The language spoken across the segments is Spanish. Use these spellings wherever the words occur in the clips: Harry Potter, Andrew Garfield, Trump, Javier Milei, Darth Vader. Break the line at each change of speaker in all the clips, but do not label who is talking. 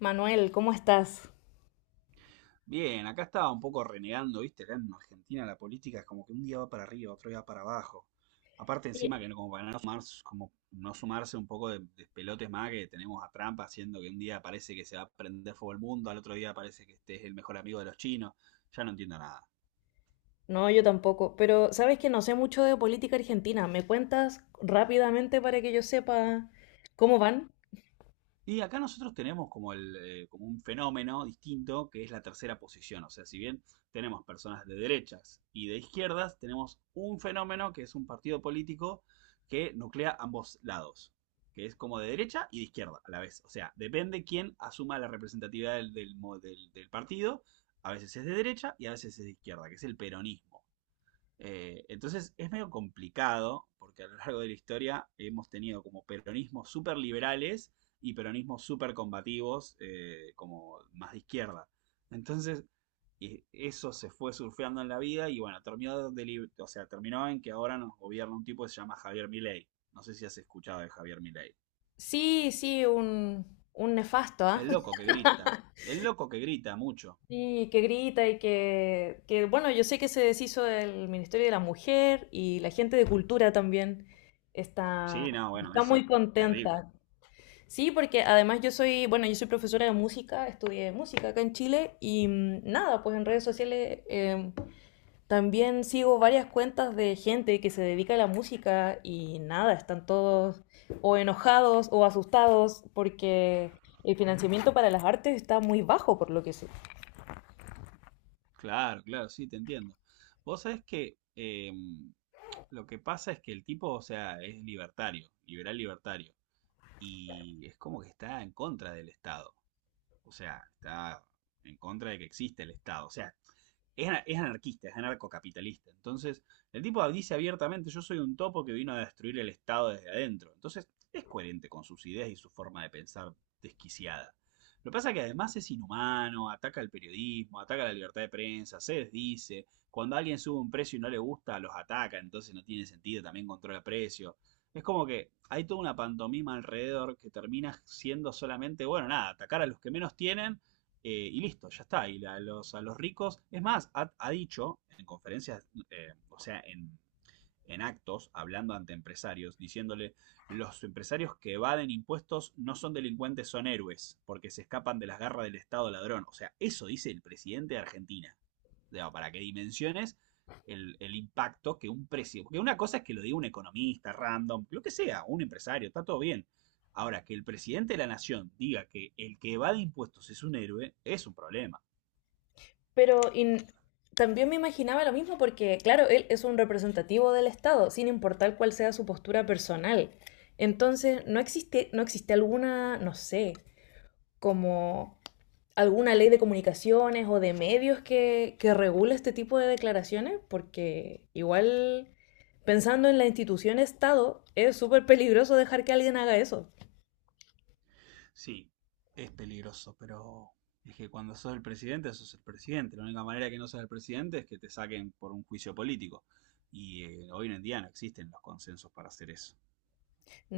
Manuel, ¿cómo estás?
Bien, acá estaba un poco renegando, ¿viste? Acá en Argentina la política es como que un día va para arriba, otro día va para abajo. Aparte
Bien.
encima que como para no sumarse, como no sumarse un poco de pelotes más que tenemos a Trump haciendo que un día parece que se va a prender fuego el mundo, al otro día parece que este es el mejor amigo de los chinos. Ya no entiendo nada.
No, yo tampoco, pero sabes que no sé mucho de política argentina. ¿Me cuentas rápidamente para que yo sepa cómo van?
Y acá nosotros tenemos como, como un fenómeno distinto que es la tercera posición. O sea, si bien tenemos personas de derechas y de izquierdas, tenemos un fenómeno que es un partido político que nuclea ambos lados, que es como de derecha y de izquierda a la vez. O sea, depende quién asuma la representatividad del partido. A veces es de derecha y a veces es de izquierda, que es el peronismo. Entonces es medio complicado, porque a lo largo de la historia hemos tenido como peronismos súper liberales y peronismos súper combativos, como más de izquierda. Entonces, eso se fue surfeando en la vida y bueno, terminó, o sea, terminó en que ahora nos gobierna un tipo que se llama Javier Milei. No sé si has escuchado de Javier Milei.
Sí, sí, un nefasto, ¿ah?
El loco que grita. El loco que grita mucho.
Sí, que grita y que, bueno, yo sé que se deshizo del Ministerio de la Mujer y la gente de cultura también está,
Sí, no, bueno,
está muy
eso, terrible.
contenta. Sí, porque además yo soy, bueno, yo soy profesora de música, estudié música acá en Chile y nada, pues en redes sociales también sigo varias cuentas de gente que se dedica a la música y nada, están todos o enojados o asustados porque el financiamiento para las artes está muy bajo, por lo que sé.
Claro, claro, sí, te entiendo. Vos sabés que lo que pasa es que el tipo, o sea, es libertario, liberal libertario, y es como que está en contra del Estado, o sea, está en contra de que existe el Estado, o sea, es, es anarquista, es anarcocapitalista. Entonces, el tipo dice abiertamente, yo soy un topo que vino a destruir el Estado desde adentro. Entonces, es coherente con sus ideas y su forma de pensar desquiciada. Lo que pasa es que además es inhumano, ataca el periodismo, ataca la libertad de prensa, se desdice. Cuando alguien sube un precio y no le gusta, los ataca, entonces no tiene sentido, también controla el precio. Es como que hay toda una pantomima alrededor que termina siendo solamente, bueno, nada, atacar a los que menos tienen y listo, ya está. Y a los ricos, es más, ha dicho en conferencias, en actos, hablando ante empresarios, diciéndole, los empresarios que evaden impuestos no son delincuentes, son héroes, porque se escapan de las garras del Estado ladrón. O sea, eso dice el presidente de Argentina. O sea, para qué dimensiones el impacto que un precio. Porque una cosa es que lo diga un economista random, lo que sea, un empresario, está todo bien. Ahora, que el presidente de la nación diga que el que evade impuestos es un héroe, es un problema.
Pero in- También me imaginaba lo mismo porque, claro, él es un representativo del Estado, sin importar cuál sea su postura personal. Entonces, no existe alguna, no sé, como alguna ley de comunicaciones o de medios que regule este tipo de declaraciones, porque igual pensando en la institución Estado, es súper peligroso dejar que alguien haga eso.
Sí, es peligroso, pero es que cuando sos el presidente, sos el presidente. La única manera que no seas el presidente es que te saquen por un juicio político. Y hoy en día no existen los consensos para hacer eso,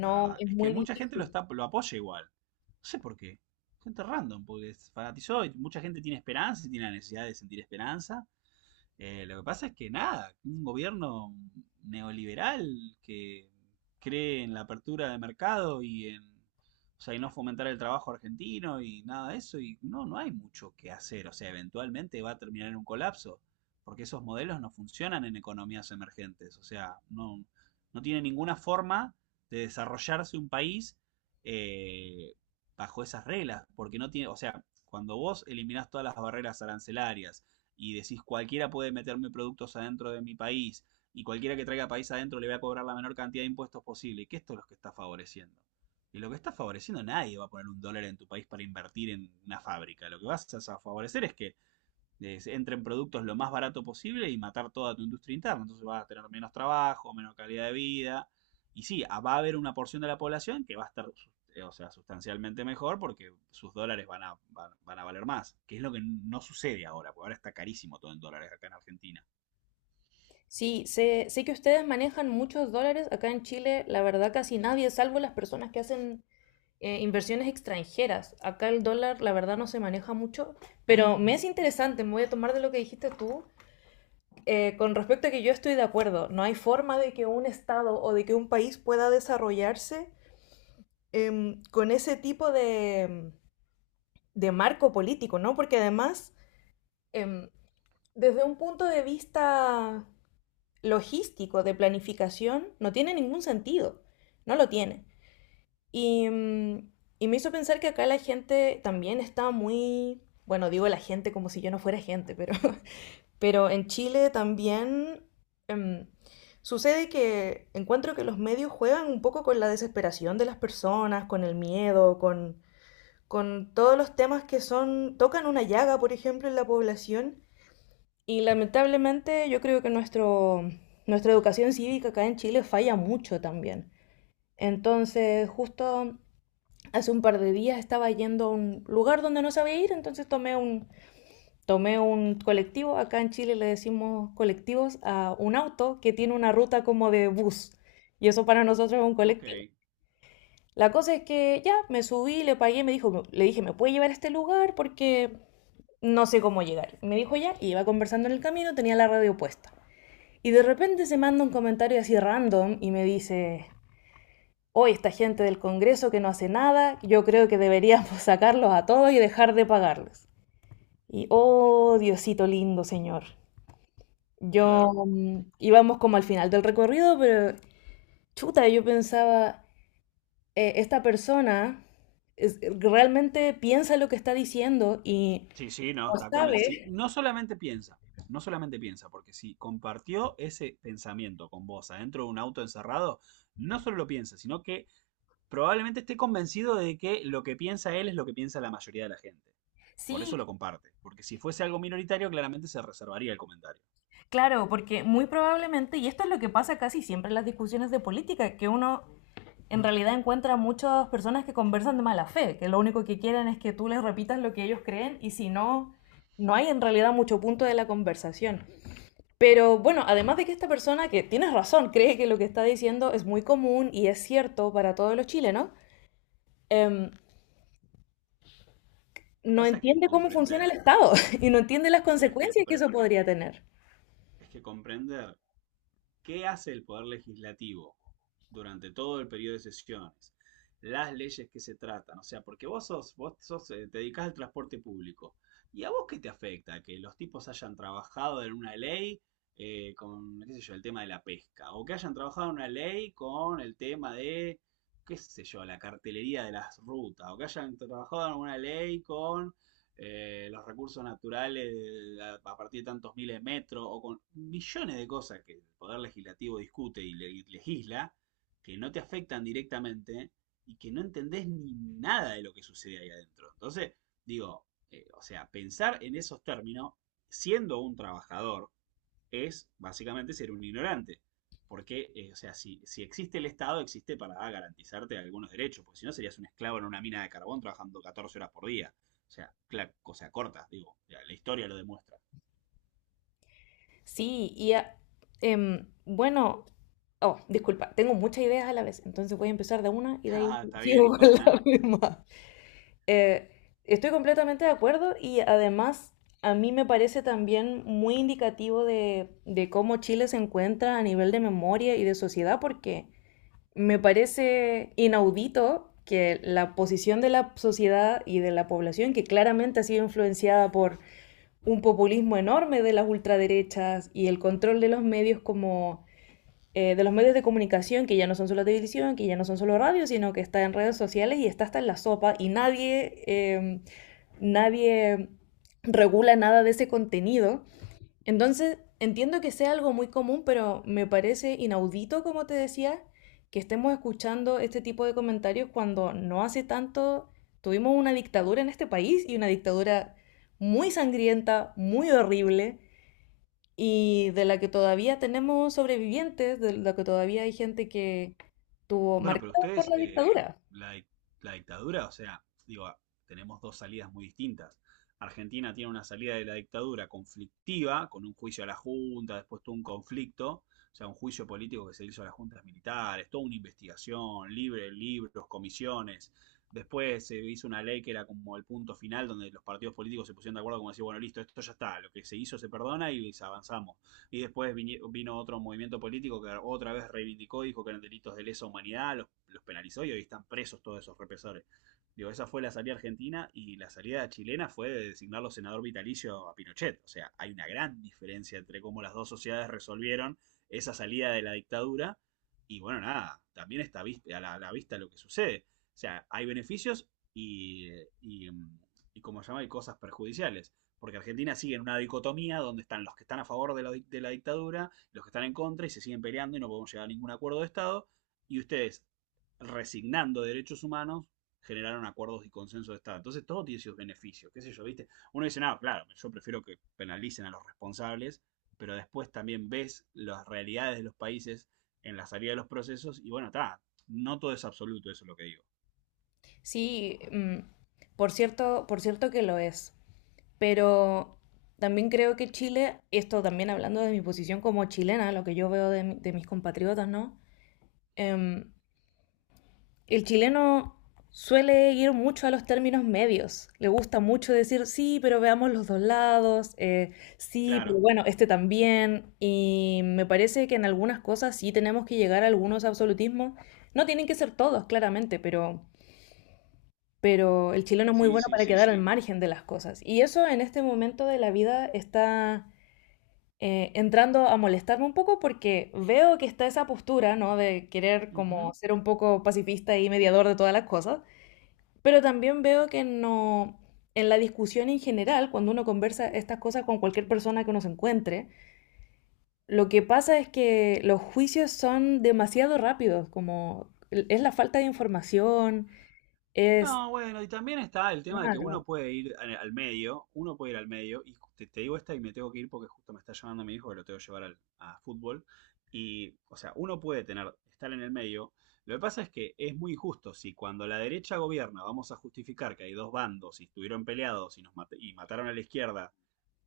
la verdad.
es
Es que
muy
mucha gente
difícil.
lo apoya igual. No sé por qué. Gente random, porque se fanatizó y mucha gente tiene esperanza y tiene la necesidad de sentir esperanza. Lo que pasa es que nada, un gobierno neoliberal que cree en la apertura de mercado y en, o sea, y no fomentar el trabajo argentino y nada de eso, no hay mucho que hacer, o sea, eventualmente va a terminar en un colapso, porque esos modelos no funcionan en economías emergentes, o sea, no, no tiene ninguna forma de desarrollarse un país eh, bajo esas reglas, porque no tiene, o sea, cuando vos eliminás todas las barreras arancelarias, y decís cualquiera puede meterme productos adentro de mi país y cualquiera que traiga país adentro le voy a cobrar la menor cantidad de impuestos posible, y que esto es lo que está favoreciendo. Y lo que está favoreciendo, nadie va a poner un dólar en tu país para invertir en una fábrica. Lo que vas a favorecer es que entren productos lo más barato posible y matar toda tu industria interna. Entonces vas a tener menos trabajo, menos calidad de vida. Y sí, va a haber una porción de la población que va a estar sustancialmente mejor porque sus dólares van a valer más, que es lo que no sucede ahora, porque ahora está carísimo todo en dólares acá en Argentina.
Sí, sé que ustedes manejan muchos dólares. Acá en Chile, la verdad, casi nadie, salvo las personas que hacen inversiones extranjeras. Acá el dólar, la verdad, no se maneja mucho. Pero me es interesante, me voy a tomar de lo que dijiste tú, con respecto a que yo estoy de acuerdo, no hay forma de que un Estado o de que un país pueda desarrollarse con ese tipo de marco político, ¿no? Porque además, eh, desde un punto de vista logístico, de planificación, no tiene ningún sentido, no lo tiene. Y, em, y me hizo pensar que acá la gente también está muy, bueno, digo la gente como si yo no fuera gente, Pero en Chile también em, sucede que encuentro que los medios juegan un poco con la desesperación de las personas, con el miedo, con todos los temas que son, tocan una llaga, por ejemplo, en la población. Y lamentablemente yo creo que nuestra educación cívica acá en Chile falla mucho también. Entonces, justo hace un par de días estaba yendo a un lugar donde no sabía ir, entonces tomé un colectivo. Acá en Chile le decimos colectivos a un auto que tiene una ruta como de bus. Y eso para nosotros es un
Ok,
colectivo. La cosa es que ya me subí, le pagué, le dije, ¿me puede llevar a este lugar? Porque no sé cómo llegar. Me dijo ya, y iba conversando en el camino, tenía la radio puesta. Y de repente se manda un comentario así random y me dice, hoy esta gente del Congreso que no hace nada, yo creo que deberíamos sacarlos a todos y dejar de pagarles. Y oh, Diosito lindo, Señor.
claro.
Íbamos como al final del recorrido, pero chuta, yo pensaba, esta persona realmente piensa lo que está diciendo y
Sí, sí, no,
no
está convencido.
sabe.
No solamente piensa, no solamente piensa, porque si compartió ese pensamiento con vos adentro de un auto encerrado, no solo lo piensa, sino que probablemente esté convencido de que lo que piensa él es lo que piensa la mayoría de la gente. Por
Sí,
eso lo comparte. Porque si fuese algo minoritario, claramente se reservaría el comentario.
claro, porque muy probablemente, y esto es lo que pasa casi siempre en las discusiones de política, que uno en realidad encuentra muchas personas que conversan de mala fe, que lo único que quieren es que tú les repitas lo que ellos creen y si no, no hay en realidad mucho punto de la conversación. Pero bueno, además de que esta persona, que tienes razón, cree que lo que está diciendo es muy común y es cierto para todos los chilenos, em,
Lo que
no
pasa es que
entiende cómo funciona el
comprender,
Estado y no entiende las
pero es que,
consecuencias que
pero
eso
es que,
podría tener.
es que comprender ¿qué hace el Poder Legislativo durante todo el periodo de sesiones? Las leyes que se tratan, o sea, porque te dedicás al transporte público. ¿Y a vos qué te afecta? Que los tipos hayan trabajado en una ley con, qué sé yo, el tema de la pesca, o que hayan trabajado en una ley con el tema de, qué sé yo, la cartelería de las rutas, o que hayan trabajado en una ley con los recursos naturales a partir de tantos miles de metros, o con millones de cosas que el Poder Legislativo discute y legisla, que no te afectan directamente y que no entendés ni nada de lo que sucede ahí adentro. Entonces, digo, pensar en esos términos, siendo un trabajador, es básicamente ser un ignorante. Porque, si, si existe el Estado, existe para garantizarte algunos derechos, porque si no serías un esclavo en una mina de carbón trabajando 14 horas por día. O sea, cosa corta, digo, la historia lo demuestra.
Sí, bueno, oh, disculpa, tengo muchas ideas a la vez, entonces voy a empezar de una y de ahí
Ah, está bien,
sigo
no
con
pasa nada.
la misma. Eh, Estoy completamente de acuerdo y además a mí me parece también muy indicativo de cómo Chile se encuentra a nivel de memoria y de sociedad porque me parece inaudito que la posición de la sociedad y de la población, que claramente ha sido influenciada por un populismo enorme de las ultraderechas y el control de los medios como de los medios de comunicación, que ya no son solo televisión, que ya no son solo radio, sino que está en redes sociales y está hasta en la sopa y nadie regula nada de ese contenido. Entonces, entiendo que sea algo muy común, pero me parece inaudito, como te decía, que estemos escuchando este tipo de comentarios cuando no hace tanto tuvimos una dictadura en este país y una dictadura muy sangrienta, muy horrible, y de la que todavía tenemos sobrevivientes, de la que todavía hay gente que tuvo
Bueno, pero
marcada por
ustedes,
la dictadura.
la, dic- la dictadura, o sea, digo, ah, tenemos dos salidas muy distintas. Argentina tiene una salida de la dictadura conflictiva, con un juicio a la Junta, después tuvo un conflicto, o sea, un juicio político que se hizo a las juntas militares, toda una investigación, libre, libros, comisiones. Después se hizo una ley que era como el punto final donde los partidos políticos se pusieron de acuerdo como decir, bueno, listo, esto ya está, lo que se hizo se perdona y avanzamos y después vino otro movimiento político que otra vez reivindicó, dijo que eran delitos de lesa humanidad, los penalizó y hoy están presos todos esos represores. Digo, esa fue la salida argentina y la salida chilena fue de designarlo senador vitalicio a Pinochet. O sea, hay una gran diferencia entre cómo las dos sociedades resolvieron esa salida de la dictadura y bueno, nada, también está a la vista lo que sucede. O sea, hay beneficios y, y, y como se llama, hay cosas perjudiciales. Porque Argentina sigue en una dicotomía donde están los que están a favor de de la dictadura, los que están en contra y se siguen peleando y no podemos llegar a ningún acuerdo de Estado. Y ustedes, resignando derechos humanos, generaron acuerdos y consenso de Estado. Entonces todo tiene sus beneficios, qué sé yo, ¿viste? Uno dice, no, claro, yo prefiero que penalicen a los responsables, pero después también ves las realidades de los países en la salida de los procesos y bueno, está, no todo es absoluto, eso es lo que digo.
Sí, por cierto que lo es. Pero también creo que Chile, esto también hablando de mi posición como chilena, lo que yo veo de mis compatriotas, ¿no? Em, el chileno suele ir mucho a los términos medios. Le gusta mucho decir, sí, pero veamos los dos lados, sí, pero
Claro,
bueno, este también. Y me parece que en algunas cosas sí tenemos que llegar a algunos absolutismos. No tienen que ser todos, claramente, pero el chileno es muy
sí,
bueno
sí,
para, sí,
sí.
quedar al, sí, margen de las cosas. Y eso en este momento de la vida está entrando a molestarme un poco porque veo que está esa postura, ¿no? De querer como ser un poco pacifista y mediador de todas las cosas, pero también veo que no, en la discusión en general, cuando uno conversa estas cosas con cualquier persona que uno se encuentre, lo que pasa es que los juicios son demasiado rápidos, como es la falta de información, es.
No, bueno, y también está el tema de que uno
Claro,
puede ir al medio, uno puede ir al medio, y te digo esta y me tengo que ir porque justo me está llamando mi hijo que lo tengo que llevar a fútbol, y, o sea, uno puede tener, estar en el medio, lo que pasa es que es muy injusto, si cuando la derecha gobierna vamos a justificar que hay dos bandos y estuvieron peleados y mataron a la izquierda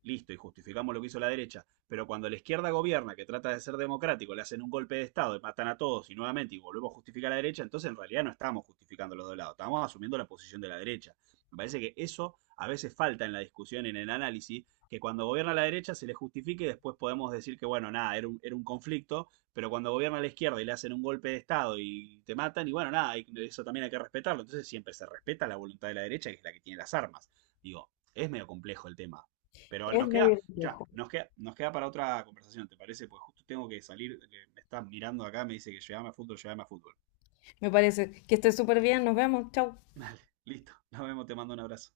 listo, y justificamos lo que hizo la derecha, pero cuando la izquierda gobierna, que trata de ser democrático, le hacen un golpe de Estado y matan a todos y nuevamente y volvemos a justificar a la derecha, entonces en realidad no estamos justificando los dos lados, estamos asumiendo la posición de la derecha. Me parece que eso a veces falta en la discusión, en el análisis, que cuando gobierna la derecha se le justifique y después podemos decir que, bueno, nada, era un conflicto, pero cuando gobierna la izquierda y le hacen un golpe de Estado y te matan, y bueno, nada, eso también hay que respetarlo. Entonces siempre se respeta la voluntad de la derecha, que es la que tiene las armas. Digo, es medio complejo el tema. Pero
es
nos queda,
medio complejo.
nos queda para otra conversación, ¿te parece? Pues justo tengo que salir, me está mirando acá, me dice que llegame a fútbol, llegame a fútbol.
Me parece que esté súper bien, nos vemos, chau.
Dale, listo, nos vemos, te mando un abrazo.